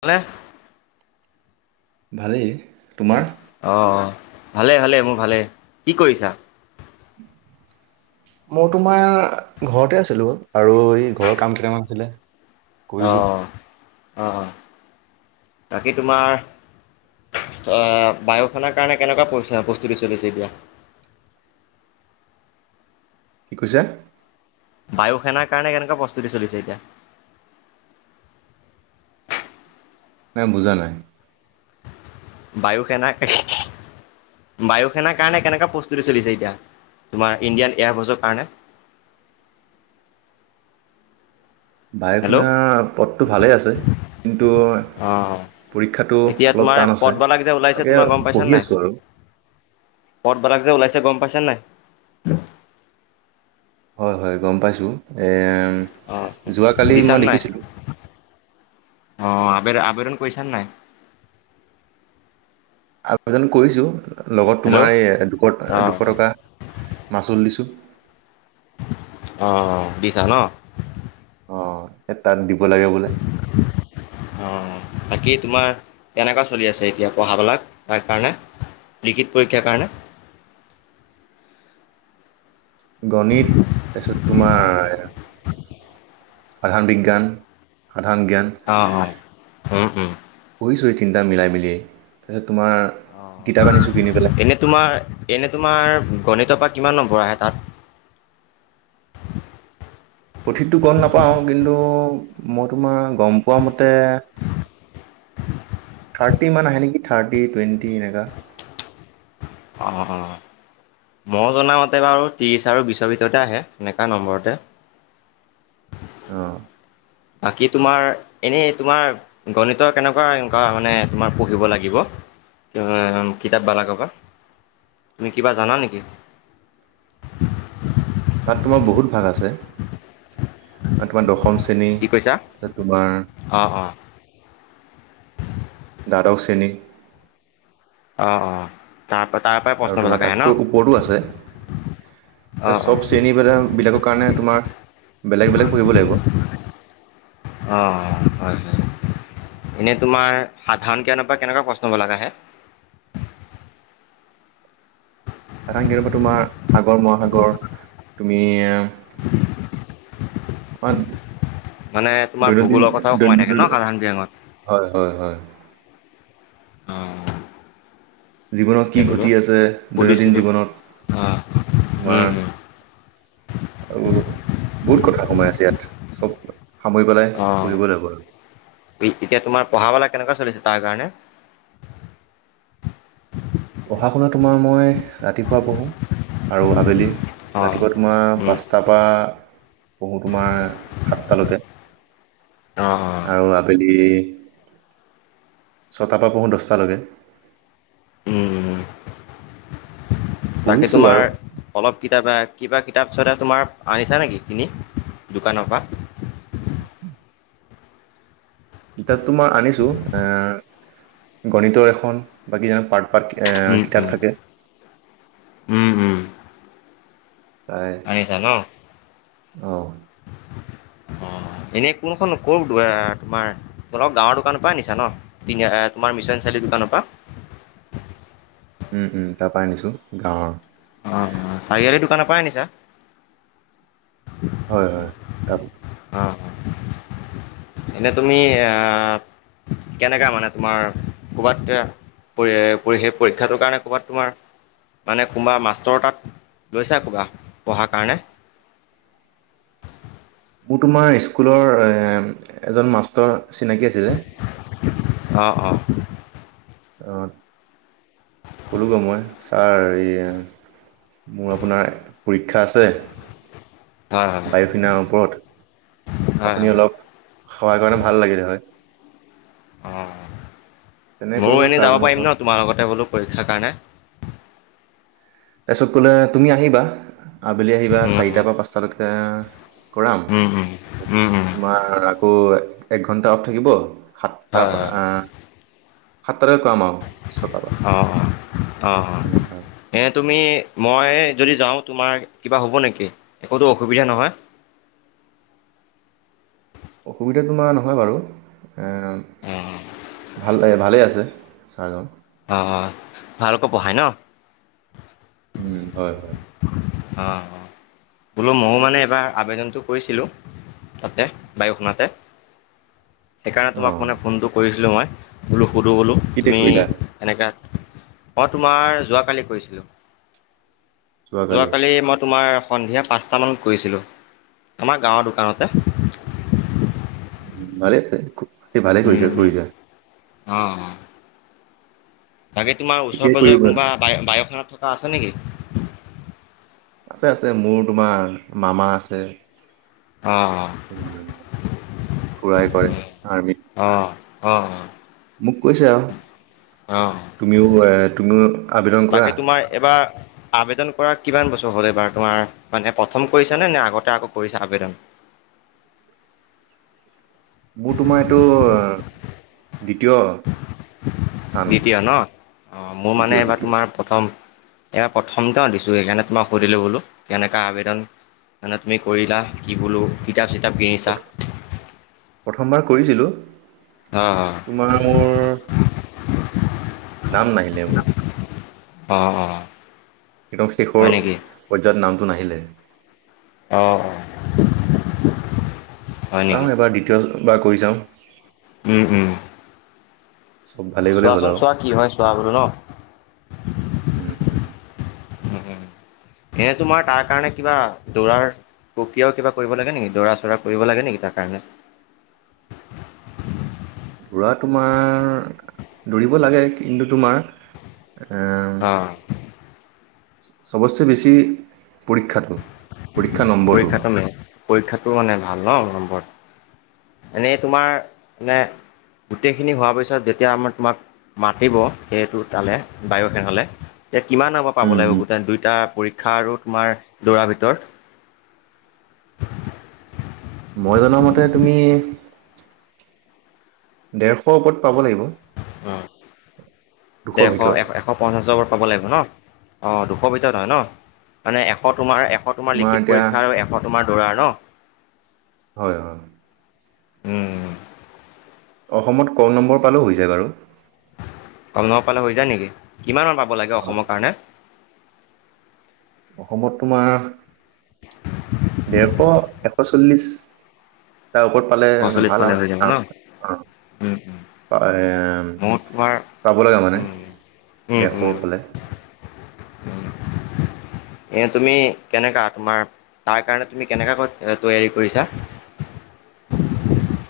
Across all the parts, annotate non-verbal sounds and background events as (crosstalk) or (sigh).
হালে। ভালেই। তোমাৰ? অ ভালে ভালেই মোৰ ভালে কি কৰিছা। (unintelligible) মই তোমাৰ ঘৰতে আছিলো আৰু এই ঘৰৰ কাম কেইটামান আছিলে। অ কৰিলো। অ বাকী তোমাৰ। আহ বায়ু সেনাৰ কাৰণে কেনেকুৱা প্ৰস্তুতি চলিছে এতিয়া। (inaudible) কি কৈছে। বায়ু সেনাৰ কাৰণে কেনেকুৱা প্ৰস্তুতি চলিছে এতিয়া মে বুজা নাই বায়ু সেন বায়ু সেনাৰ কাৰণে কেনেকুৱা প্ৰস্তুতি চলিছে এতিয়া তোমাৰ ইণ্ডিয়ান এয়াৰবৰ্ছৰ কাৰণে (inaudible) বায়ু হেল্ল' সেনাপথটো ভালে আছে। কিন্তু অ পৰীক্ষাটো এতিয়া অলপ তোমাৰ টান আছে। পদবালাক যে ওলাইছে তাকে তোমাৰ গম পাইছা পঢ়ি নাই। আছোঁ আৰু। পদবাৰাক যে ওলাইছে গম পাইছে নাই হয় হয় গম পাইছোঁ এ অ'। যোৱাকালি দিছা মই নাই? দেখিছিলোঁ। অ আবে আবেদন কৰিছা নে নাই, আবেদন কৰিছো। লগত হেল্ল' তোমাৰ এই দুশ অ', দুশ টকা মাচুল দিছোঁ। অ দিছা ন। অ তাত দিব লাগে বোলে। অঁ বাকী তোমাৰ কেনেকুৱা চলি আছে এতিয়া পঢ়াবিলাক তাৰ কাৰণে? লিখিত পৰীক্ষাৰ কাৰণে? (inaudible) গণিত তাচত তোমাৰ সাধাৰণ বিজ্ঞান সাধাৰণ জ্ঞান অঁ অঁ উম উম পঢ়িছোঁহ তিনিটা মিলাই মিলিয়ে তাৰছ অ এনেই তোমাৰ এনেই তোমাৰ গণিতৰ পৰা কিমান নম্বৰ আহে তাত? সঠিতো গম নাপাওঁ কিন্তু মই তোমাৰ গম পোৱা মতে থাৰ্টি ইমান আহে নেকি থাৰ্টি টুৱেণ্টি এনেককা অ। মই জনামতে বাৰু ত্ৰিছ আৰু বিশছৰ ভিতৰতে আহে এনেকুৱা নম্বৰতে অঁ বাকী তোমাৰ এনেই তোমাৰ গণিত কেনেকোৱা এনেকোৱা মানে তোমাৰ পঢ়িব লাগিব কিতাপবালাৰ পৰা তুমি কিবা জানা নেকি? (inaudible) ভাল আছে তোমাৰ দশম চে নি কি কৈছা তোমাৰ অঁ অঁ সদৌ শ্ৰেনীত অ অ তাৰপা আৰু তোমাৰ তাতকৈ ওপৰতু আছে। এ অঁ অঁ চব শ্ৰেণী বিলাকৰ কাৰণে তোমাৰ বেলেগ বেলেগ পঢ়িব লাগিব। (inaudible) অ হয় এনে তোমাৰ সাধাৰণ গ্ৰীয়ানৰ পৰা কেনেকুৱা প্ৰশ্ন বিলাক আহে। সাধাৰণ কেতিয়াবা তোমাৰ সাগৰ মহাসাগৰ তুমি (inaudible) হয়। মানে তোমাৰ দৈনন্দিন ভূগোলৰ কথাও সোমাই থাকে ন সাধাৰণ জ্ঞানত? হয় হয় হয়। অ জীৱনত তাকে কি বোলো ঘটি আছে দৈনন্দিন সুধিছিলোঁ। জীৱনত অ', তোমাৰ উম, উম, আৰু বহুত কথা সোমাই আছে ইয়াত চব সামৰি পেলাই অ পঢ়িব লাগিব আৰু এতিয়া তোমাৰ পঢ়া বালা কেনেকুৱা চলিছে? তাৰ কাৰণে পঢ়া শুনা তোমাৰ মই ৰাতিপুৱা পঢ়োঁ আৰু আবেলি অ'। ৰাতিপুৱা তোমাৰ উম, পাঁচটাৰ পৰা পঢ়োঁ তোমাৰ সাতটালৈকে অ', অ', আৰু আবেলি ছটাৰ পৰা পঢ়ো দহটালৈকে উম উম তাকে পঢ়িছোঁ বাৰু তোমাৰ অলপ কিতাপ কিবা কিতাপ ছতে তোমাৰ আনিছা নেকি কিনি দোকানৰ পৰা (inaudible) কিতাপতো মই আনিছো এ গণিতৰ এখন বাকি জানো পা আ উম, কিতাপ উম, থাকে উম, উম, আনিছা ন? অ'। (inaudible) এনে কোনখন ক তোমাৰ? অলপ ডাঙৰ দোকানৰ পৰা আনিছা ন? তোমাৰ মিছ চাৰিআলি দোকানৰ পা? উম উম। তাৰপাই আনিছো গাঁৱৰ। অ' অ' চাৰিআলিৰ দোকানৰ পৰাই আনিছা? হয় হয়। তাৰ অ' অ', এনে তুমি আ কেনেকা মানে, তোমাৰ ক'ৰবাত পৰীক্ষাটোৰ কাৰণে ক'বাত তোমাৰ মানে কোনোবা মাষ্টৰৰ তাত লৈছা কিবা? পঢ়াৰ কাৰণে (inaudible) মোৰ তোমাৰ স্কুলৰ এজন মাষ্টৰ চিনাকী আছিলে। অ' অ'। অ' ক'লো বাৰু মই। ছাৰ এ মোৰ আপোনাৰ, পৰীক্ষা আছে। হয় বায়ুসেনাৰ ওপৰত। হয় হয় আপুনি হয় অলপ সহায় কৰিলে, ভাল লাগিলে হয়! অ' তেনে ময়ো ক'লোগৈ এনে যাব ছাৰজনৰ পাৰিম ওচৰত ন তোমাৰ লগতে বোলো পৰীক্ষাৰ কাৰণে? তাৰপিছত ক'লে তুমি আহিবা। আবেলি আহিবা হয় চাৰিটাৰ পৰা পাঁচটালৈকে কৰাম। হয় তোমাৰ আকৌ এক ঘন্টা অফ থাকিব। সাতটা পা আ অ' অ', অ' অ'। তেনেকৈ আৰু। এ তুমি মই যদি যাওঁ, তোমাৰ কিবা হ'ব নেকি? একোতো অসুবিধা নহয়! (inaudible) অসুবিধা তোমাৰ নহয় বাৰু! এ অ ভাল ভালেই আছে। ছাৰজন অ' অ' ভালকৈ পঢ়াই ন? উম হয়। অ' অ'। বোলো ময়ো মানে এইবাৰ আবেদনটো কৰিছিলো তাতে, বায়ুসেনাতে। (inaudible) সেইকাৰণে তোমাক অ', মানে ফোনটো কৰিছিলোঁ মই। বোলো সুধোঁ বোলো, কেতিয়া তুমি কৰিলা? এনেকা মই তোমাৰ যোৱাকালি কৰিছিলো। যোৱাকালি, মই তোমাৰ সন্ধিয়া পাঁচটামানত কৰিছিলোঁ, আমাৰ গাঁৱৰ দোকানতে ভালে হৈছে, ভালে উম কৰিছা, উম কৰিছা। অ' অ'। বাকী তোমাৰ কেতিয়া কৰিব, ওচৰে-পাজৰে কোনোবা বায়-বায়ুসেনাত থকা আছে নেকি? আছে আছে। মোৰ তোমাৰ মামা আছে। তোমাৰ অ', অ'। খুৰাই কৰে আৰ্মিত। উম, অ'। মোক কৈছে আৰু, অ', তুমিও এ তুমিও। আবেদন কৰা। বাকী তোমাৰ এবাৰ। আবেদন কৰা কিমান বছৰ হ'ল? এইবাৰ তোমাৰ মানে প্ৰথম কৰিছা নে? নে আগতে আকৌ কৰিছা আবেদন। (inaudible) মোৰ তোমাৰ এইটো। দ্বিতীয় স্থান মানে, দ্বিতীয় ন? অ', মোৰ মানে দ্বিতীয়, এইবাৰ দ্বিতীয়। তোমাৰ প্ৰথম। এবাৰ প্ৰথম তেওঁ দিছো। সেইকাৰণে তোমাক সুধিলো বোলো, কেনেকা আবেদন। মানে তুমি কৰিলা, কি বোলো কিতাপ-চিতাপ। প্ৰথমবাৰ কৰিছিলো। হয় হয় তোমাৰ মোৰ। নাম নাহিলে মোৰ। অ অ। কি শেষৰ, হয় নেকি? পৰ্যায়ত নামটো নাহিলে। আহ। চাওঁ এবাৰ দ্বিতীয়বাৰ কৰি চাওঁ। উমম। চব ভালেই ভালেই হ'ল আৰু, হয় চোৱা বোলো ন? উম। (unintelligible) সেয়ে তোমাৰ তাৰ কাৰণে কিবা দৌৰাৰ। প্ৰক্ৰিয়াও কিবা কৰিব লাগে নেকি দৌৰা চৌৰা কৰিব লাগে নেকি তাৰ কাৰণে। (unintelligible) দৌৰা তোমাৰ, দৌৰিব লাগে কিন্তু তোমাৰ। আহ। অ'। চবচে বেছি। পৰীক্ষাটো, পৰীক্ষা নম্বৰটো। পৰীক্ষাটো মেইন পৰীক্ষাটো মানে ভাল ন নম্বৰত এনেই তোমাৰ, মনে গোটেইখিনি হোৱাৰ পিছত যেতিয়া আমাৰ তোমাক। মাতিব সেইটো তালে বায়ু সেনালে এতি কিমান আ পাব উম, লাগিব উম। গোটেই দুইটা। ইক্ষা আৰু তোমাৰ দৌৰ ভিতৰত। মই জনা মতে তুমি। দেৰশ ওপৰত পাব লাগিব। অ, দুশৰ দেৰশ ভিতৰত এ এশ পঞ্চাশৰৰত পাব লাগিব। ন অঁ দুশৰ ভিতৰত হয় ন, মানে এশ তোমাৰ। এশ তোমাৰ লিখিত, পৰীক্ষা আৰু এশ তোমাৰ দৌৰাৰ ন। হয় হয়। উম। অসমত ক নম্বৰ পালেঁ যায় বাৰু। কম নম্বৰ পালে হৈ যায় নেকি? কিমান মান পাব লাগে হয় অসমৰ কাৰণে। অসমত তোমাৰ, দেৰশ এশ। শ চল্লিশ তাৰ ওপৰত পালে এশ চল্লিছ ভাল পালে হৈ আৰু যাব চ। ন উম উম, এ মোৰ তোমাৰ পাব, লগা মানে। উম দেৰস পালে। অ। এ তুমি কেনেকা তোমাৰ তাৰ কাৰণে তুমি কেনেকা ক তৈয়াৰি কৰিছা। (unintelligible) (unintelligible)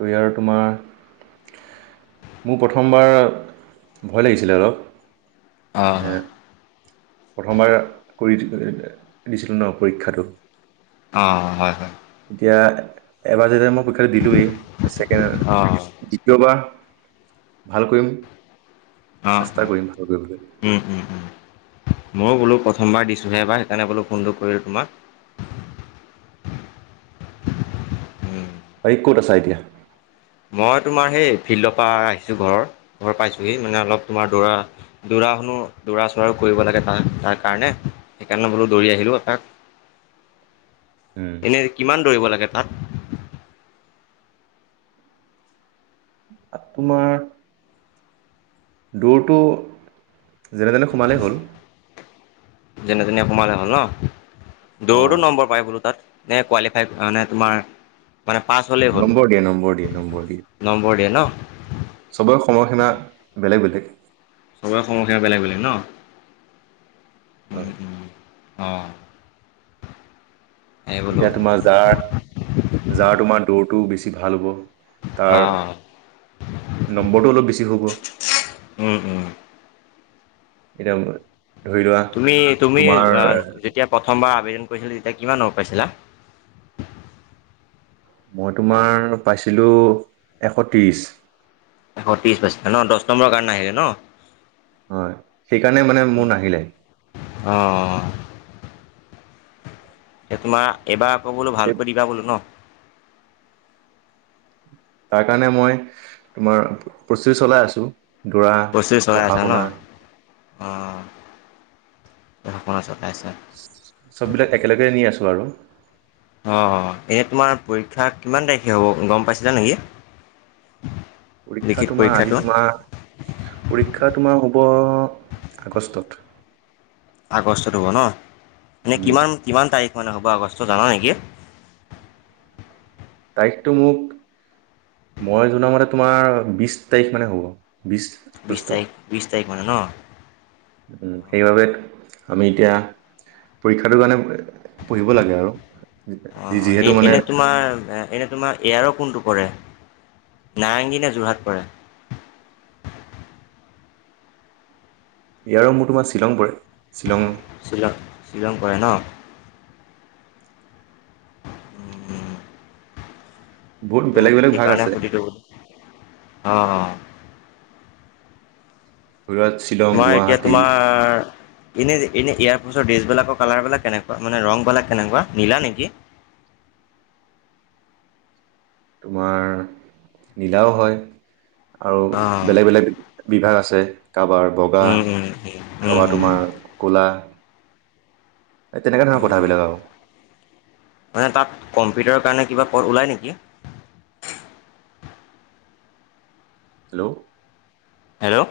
তো আৰু তোমাৰ। মোৰ প্ৰথমবাৰ, ভয় লাগিছিলে অলপ। অ মানে প্ৰথমবাৰ কৰি দিছিলোঁ ন পৰীক্ষাটো। অ হয় হয়। এতিয়া এবাৰ যেতিয়া মই পৰীক্ষাটো দিলোঁৱেই ছেকেণ্ড অঁ দ্বিতীয়বাৰ ভাল কৰিম। আহ চেষ্টা অ কৰিম ভাল কৰিবলৈ উম উম উম। ময়ো বোলো প্ৰথমবাৰ দিছোঁহে এবাৰ সেইকাৰণে বোলো ফোনটো কৰিলোঁ তোমাক। উম ভাই ক'ত আছ এতিয়া? মই তোমাৰ সেই ফিল্ডৰ পৰা আহিছো ঘৰ, ঘৰ পাইছোহি মানে অলপ তোমাৰ দৌৰা দৌৰা দৌৰা শুনো দৌৰা চৌৰাৰো কৰিব লাগে ত তাৰ কাৰণে সেইকাৰণে বোলো দৌৰি আহিলোঁ এপাক। (inaudible) এনে কিমান দৌৰিব লাগে তাত? তোমাৰ দৌৰটো যেনে তেনে সোমালেই হ'ল। যেনে তেনে সোমালে হ'ল ন অ দৌৰৰতো নম্বৰ পাই বোলো তাত? নে কোৱালিফাইমানে তোমাৰ। মানে পাছ হ'লেই হ'ল নম্বৰদিয়ে নম্বৰদিয়ে নম্বৰ দিয়ে ন নম্বৰদিয়ে। চবৰে সময়সীমা বেলেগ বেলেগ। চবৰে সময়সিমা বেলেগ বেলেগ ন? অ। অ অ। এতিয়া তোমাৰ যাৰ যাৰ তোমাৰ দৌৰটো বেছি ভাল হ'ব। তাৰ অঁ নম্বৰটো অলপ বেছি হ'ব। উম উম মোৰ। তুমি তুমি যেতিয়া প্ৰথমবাৰ আবেদন। কৰিছিলা তেতিয়া কিমান নম্বৰ পাইছিলা? মই তোমাৰ পাইছিলোঁ এশ ত্ৰিশ। এশ ত্ৰিশ পাইছিলা'ন দহ নম্বৰ কাৰণে নাহিলে ন? হয় সেইকাৰণে মানে মোৰ নাহিলে। অঁ এ তোমাৰ এবাৰ আকৌবোলো এই ভালকৈ দিবা বোলো ন? তাৰ কাৰণে মই তোমাৰ প্ৰস্তুতি চলাই আছো। প্ৰস্তুতি চলাই আছা ন অ চব বিলাক একেলগে নি আছো আৰু। অঁ এনেই তোমাৰ পৰীক্ষা কিমান তাৰিখে হ'ব গম পাইছিলা নেকি? পৰীক্ষা লিখিত তোমাৰ আজি পৰীক্ষাটো তোমাৰ পৰীক্ষা তোমাৰ আগষ্টত। আগষ্টত হ'ব ন এনেই উম, কিমান কিমান তাৰিখ হয় নহ'ব আগষ্ট জানা নেকি? তাৰিখত ম মই জনামতে তোমাৰ বিশ তাৰিখ মানে হ'ব। বিছ বিশ আগষ্ট তাৰিখ বিশ তাৰিখ মানে ন। উ সেইবাবে আমি এতিয়া পৰীক্ষাটোৰ কাৰণে পঢ়িব লাগে আৰু অ এ যিহেতু মানে এনে তোমাৰ এনে তোমাৰ এয়াৰো কোনটো কৰে, নাৰেংগীনে যোৰহাট পৰে? (inaudible) ইয়াৰ মোৰ তোমাৰ শ্বিলং পৰে শ্বিলং শ্বিলং শ্বিলং কৰে ন উম উম। বহুত ত বেলেগ বেলেগ ভাগ সেইকাৰণে আছে সুধিলো অ। ধৰি লোৱা শ্বিলং তোমাৰ এতিয়া গুৱাহাটী তোমাৰ এনে দি এনে এয়াৰপৰ্ছৰ ড্ৰেছবলাকৰ কালাৰ বিলাক কেনেকুৱা মানে ৰংবিলাক কেনেকুৱা নীলা নেকি। (unintelligible) (inaudible) তোমাৰ নীলাও হয়। (unintelligible) অ আৰু বেলেগ বেলেগ বিভাগ আছে। কাৰোবাৰ বগা উম উম উম কাৰোবাৰ উম তোমাৰ ক'লা। এই তেনেকোৱা ধৰণৰ উম কথাবিলাক আৰু। (unintelligible) মানে তাত কম্পিউটাৰৰ কাৰণে কিবা পথ ওলায় নেকি। (unintelligible) হেল্ল'। হেল্ল'।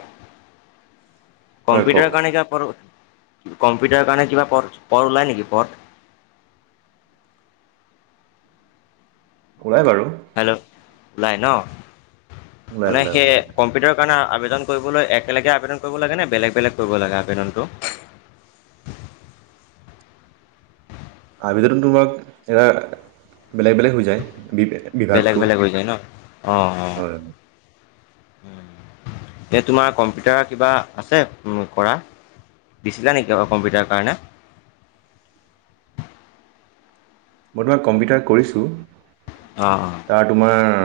হয় কওক কম্পিউটাৰ কাৰনে কিবা পথ। কম্পিউটাৰৰ কাৰণে কিবা পথ পথ ওলাই নেকি পথ (unintelligible) ওলায় বাৰু হেল্ল' ওলাই ন ওলাই মানে ওলাই সেই ওলাই কম্পিউটাৰ কাৰণে আবেদন কৰিবলৈ একেলগে আবেদন কৰিব লাগে নে বেলেগ বেলেগ কৰিব লাগে আবেদনটো (unintelligible) (inaudible) আবদনতো তোমাক এৰা বেলেগ বেলেগ হৈ যায় বি বেলেগ বিভাগটো বেলেগ হৈ যায় ন অঁ অঁ হয় হয় এই তোমাৰ কম্পিউটাৰ কিবা আছে উম কৰা দিছিলা নেকি কম্পিউটাৰৰ কাৰণে (inaudible) মই তোমাক কম্পিউটাৰ কৰিছোঁ অঁ অঁ তাৰ তোমাৰ